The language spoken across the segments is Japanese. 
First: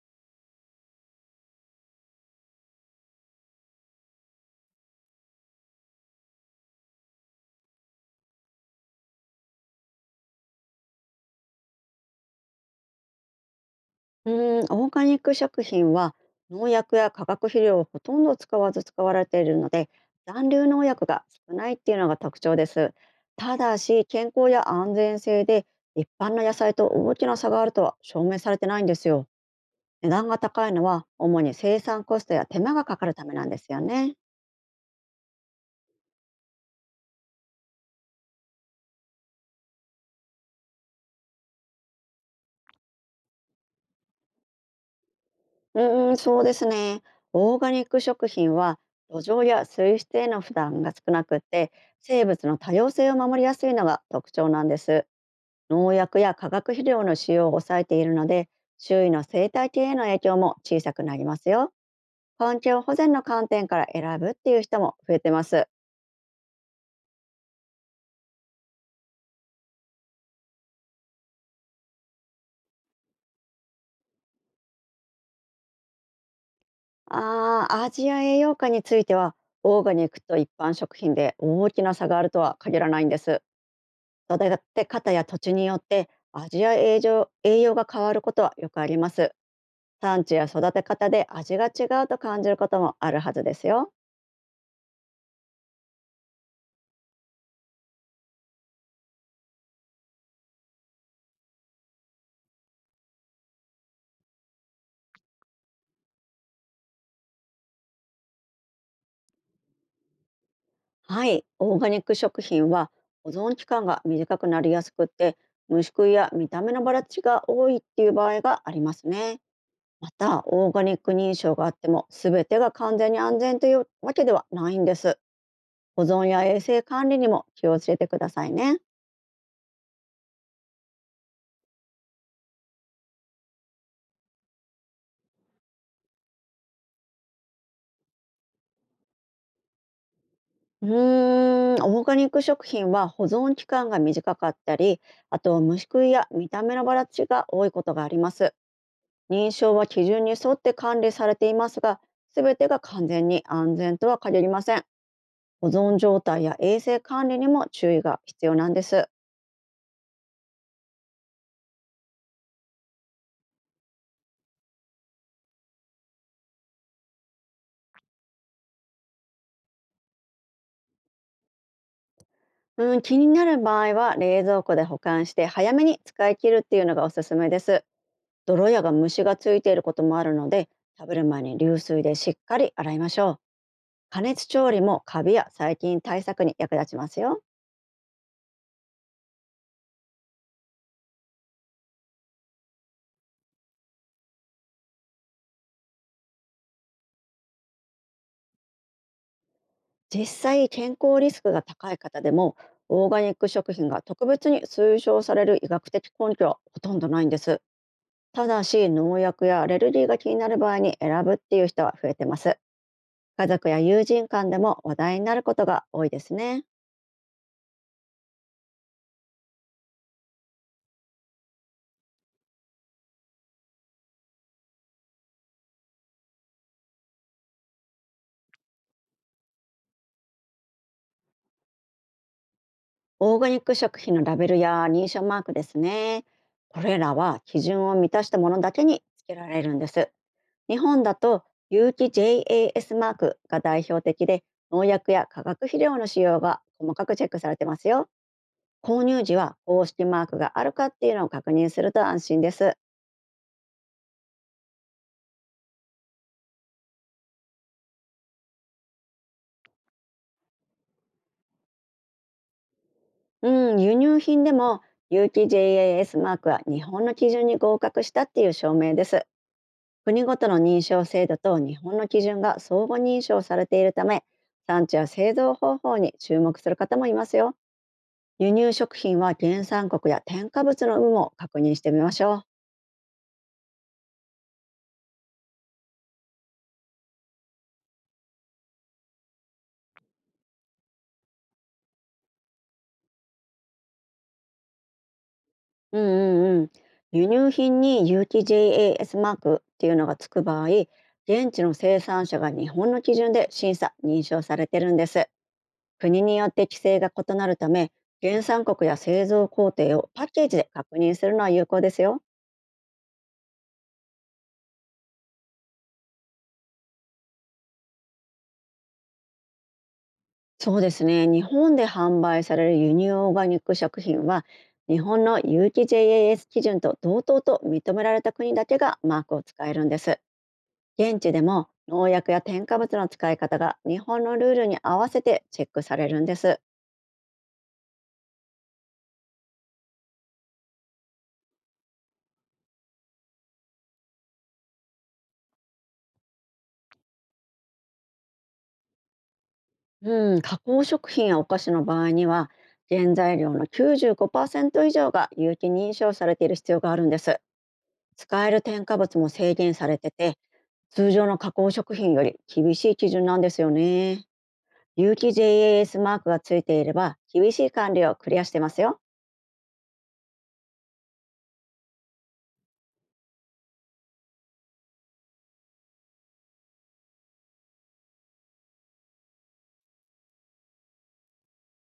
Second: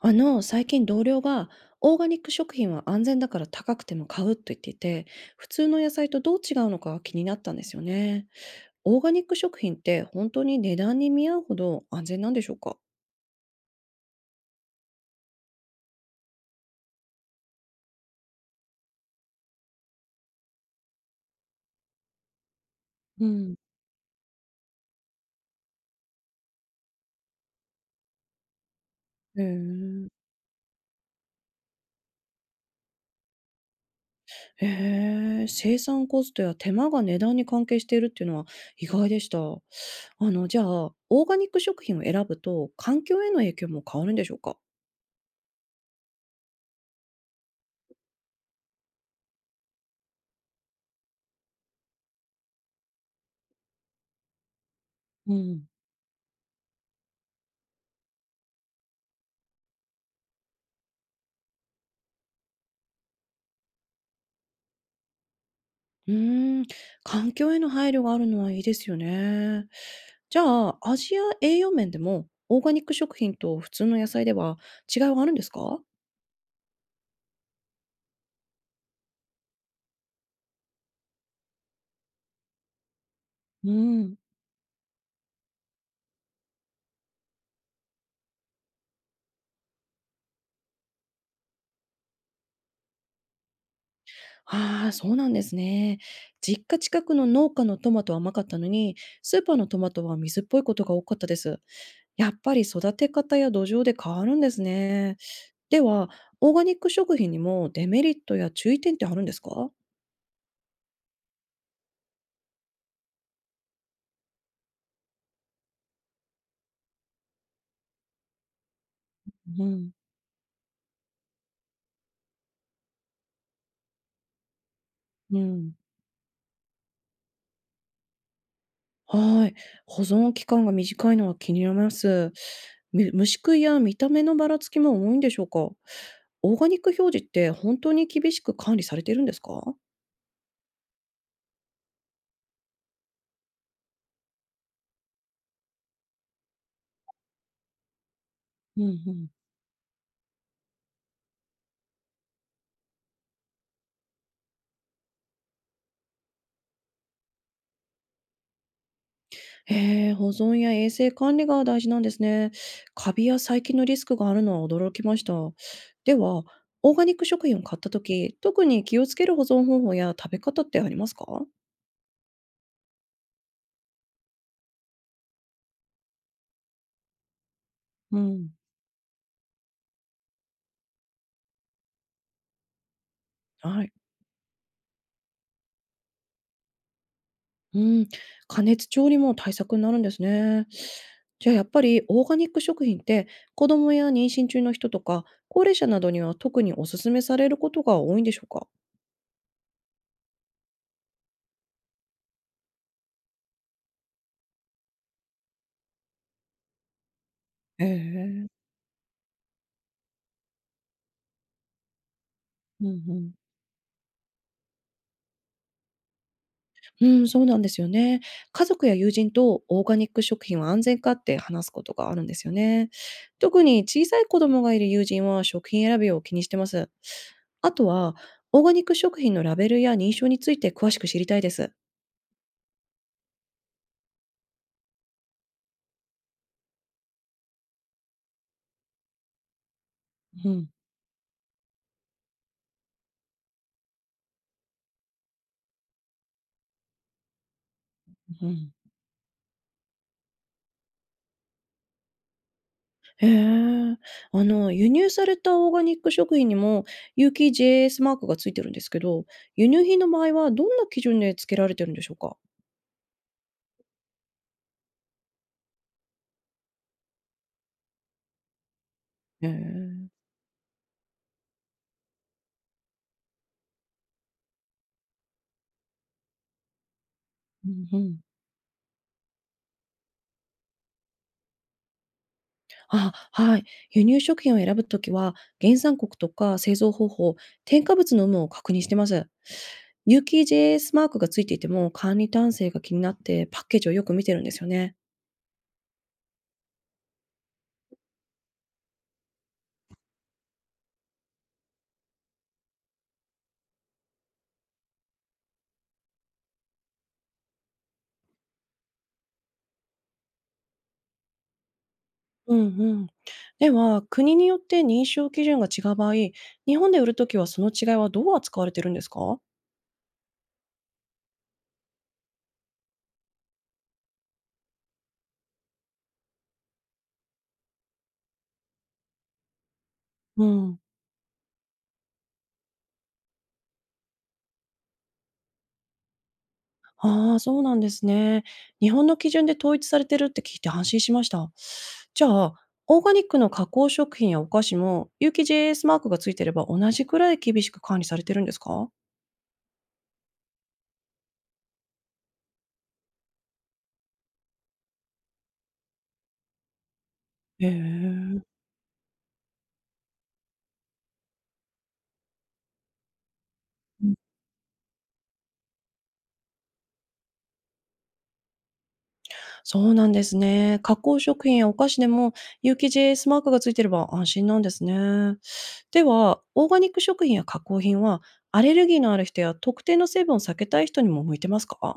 最近同僚が、オーガニック食品は安全だから高くても買うと言っていて、普通の野菜とどう違うのかが気になったんですよね。オーガニック食品って本当に値段に見合うほど安全なんでしょうか？うーん、オーガニック食品は農薬や化学肥料をほとんど使わず使われているので残留農薬が少ないっていうのが特徴です。うたん、だし健康や安全性で一般の野菜と大きな差があるとは証明されてないんですよ。へ値え。段が高いのは主に生産コストや手間がかかるためなんですよね。へえ、生産コストや手間が値段に関係しているっていうのは意外でした。じゃあ、オーガニック食品を選ぶと環境への影響も変わるんでしょうか？うーん、そうですね。オーガニック食品は土壌や水質への負担が少なくって生物の多様性を守りやすいのが特徴なんです。うん。農薬や化学肥料の使用を抑えているので周囲の生態系への影響も小さくなりますよ。環境保全の観点から選ぶっていう人も増えてます。うーん、環境への配慮があるのはいいですよね。じゃあ、味や栄養面でも、オーガニック食品と普通の野菜では違いはあるんですか？味や栄養価についてはオーガニックと一般食品で大きな差があるとは限らないんです。うん、育て方や土地によって味や栄養が変わることはよくあります。産地や育て方で味が違うと感じることもあるはずですよ。ああ、そうなんですね。実家近くの農家のトマトは甘かったのに、スーパーのトマトは水っぽいことが多かったです。やっぱり育て方や土壌で変わるんですね。では、オーガニック食品にもデメリットや注意点ってあるんですか？はい、オーガニック食品は保存期間が短くなりやすくって虫食いや見た目のばらつきが多いっていう場合がありますね。うん、またオーガニック認証があっても全てが完全に安全というわけではないんです。うん。保存や衛生管理にも気をつけてくださいね。はい。保存期間が短いのは気になります。虫食いや見た目のばらつきも多いんでしょうか？オーガニック表示って本当に厳しく管理されてるんですか？うーん、オーガニック食品は保存期間が短かったり、あと虫食いや見た目のばらつきが多いことがあります。うんうん。認証は基準に沿って管理されていますが、すべてが完全に安全とは限りません。保存状態や衛生管理にも注意が必要なんです。へえ、保存や衛生管理が大事なんですね。カビや細菌のリスクがあるのは驚きました。では、オーガニック食品を買ったとき、特に気をつける保存方法や食べ方ってありますか？うん、気になる場合は冷蔵庫で保管して早めに使い切るっていうのがおすすめです。うん、泥や虫がついていることもあるので、食べる前に流水でしっかり洗いましょう。はい。加熱調理もカビや細菌対策に役立ちますよ。うん、加熱調理も対策になるんですね。じゃあやっぱりオーガニック食品って子供や妊娠中の人とか高齢者などには特におすすめされることが多いんでしょうか？実際健康リスクが高い方でもオーガニック食品が特別に推奨される医学的根拠はほとんどないんです。へえ。ただし農薬やアレルギーが気になる場合に選ぶっていう人は増えてます。うんうん。家族や友人間でも話題になることが多いですね。うん、そうなんですよね。家族や友人とオーガニック食品は安全かって話すことがあるんですよね。特に小さい子供がいる友人は食品選びを気にしてます。あとは、オーガニック食品のラベルや認証について詳しく知りたいです。オーガニック食品のラベルや認証マークですね。これらは基準を満たしたものだけにつけられるんです。うん日本だと有機 JAS マークが代表的で、農薬や化学肥料の使用が細かくチェックされてますよ。うん。購入時は公式マークがあるかっていうのを確認すると安心です。へえ。輸入されたオーガニック食品にも有機 JS マークがついてるんですけど、輸入品の場合はどんな基準で付けられてるんでしょうか？うん、輸入品でも有機 JAS マークは日本の基準に合格したっていう証明です。へえ。う国ごとの認証制度と日本の基準が相互認証されているため、産地や製造方法に注目する方もいますよ。んうん。輸入食品は原産国や添加物の有無も確認してみましょう。あ、はい。輸入食品を選ぶときは、原産国とか製造方法、添加物の有無を確認してます。有機 JS マークがついていても管理体制が気になってパッケージをよく見てるんですよね。うんうんうん。輸入品に有機 JAS マークっていうのがつく場合、現地の生産者が日本の基準で審査・認証されてるんです。国によって規制が異なるため、原産国や製造工程をパッケージで確認するのは有効ですよ。うんうん。では、国によって認証基準が違う場合、日本で売るときはその違いはどう扱われてるんですか？そうですね。日本で販売される輸入オーガニック食品は、日本の有機 JAS 基準と同等と認められた国だけがマークを使えるんです。うん。現地でも農薬や添加物の使い方が日本のルールに合わせてチェックされるんです。ああ、そうなんですね。日本の基準で統一されてるって聞いて安心しました。じゃあ、オーガニックの加工食品やお菓子も、有機 j s マークがついてれば同じくらい厳しく管理されてるんですか？うん、加工食品やお菓子の場合には、原材料の95%以上が有機認証されている必要があるんです。へえ、う使える添加物も制限されてて、通常の加工食品より厳しい基準なんですよん、ね。有機 JAS マークがついていれば厳しい管理をクリアしてますよ。そうなんですね。加工食品やお菓子でも有機 j s マークがついてれば安心なんですね。では、オーガニック食品や加工品は、アレルギーのある人や特定の成分を避けたい人にも向いてますか？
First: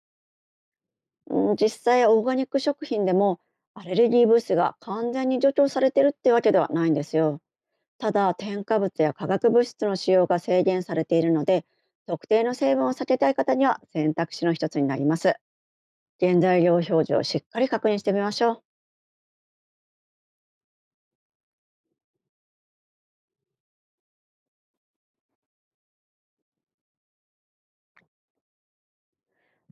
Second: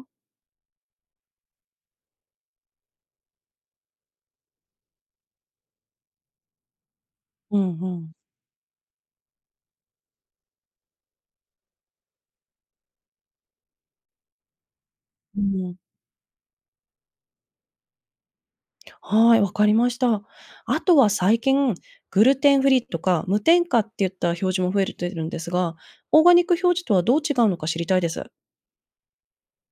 うん、実際オーガニック食品でもアレルギー物質が完全に除去されてるってわけではないんですよ。うんうたん。だ添加物や化学物質の使用が制限されているので、特定の成分を避けたい方には選択肢の一つになります。うん、原材料表示をしっかり確認してみましょう。はい、わかりました。あとは最近、グルテンフリーとか無添加っていった表示も増えてるんですが、オーガニック表示とはどう違うのか知りたいです。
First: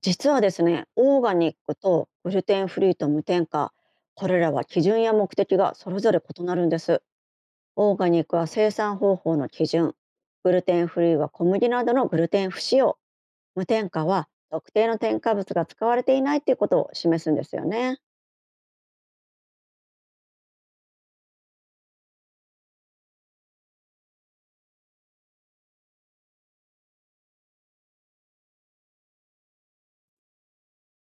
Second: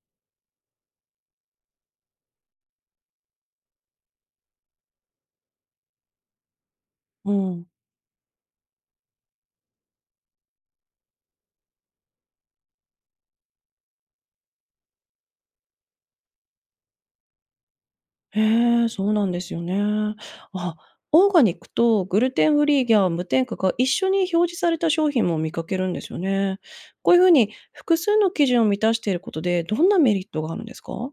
実はですね、オーガニックとグルテンフリーと無添加、これらは基準や目的がそれぞれ異なるんです。うん。オーガニックは生産方法の基準、グルテンフリーは小麦などのグルテン不使用、無添加は特定の添加物が使われていないということを示すんですよね。へえ、そうなんですよね。あ、オーガニックとグルテンフリーや無添加が一緒に表示された商品も見かけるんですよね。こういうふうに複数の基準を満たしていることで、どんなメリットがあるんですか？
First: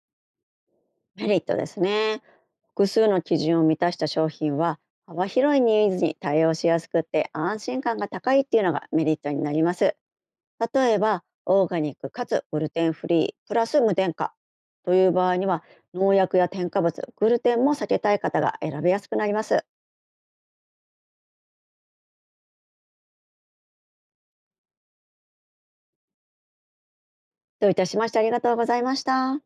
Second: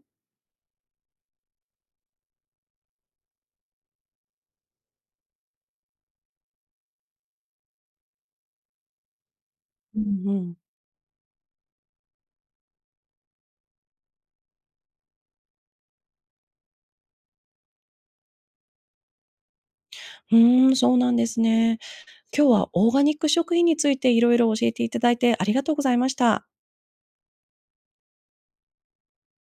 メリットですね。複数の基準を満たした商品は、幅広いニーズに対応しやすくて安心感が高いっていうのがメリットになります。うんうん。例えばオーガニックかつグルテンフリープラス無添加という場合には、農薬や添加物、グルテンも避けたい方が選びやすくなります。うーん、そうなんですね。今日はオーガニック食品についていろいろ教えていただいてありがとうございました。どういたしまして。ありがとうございました。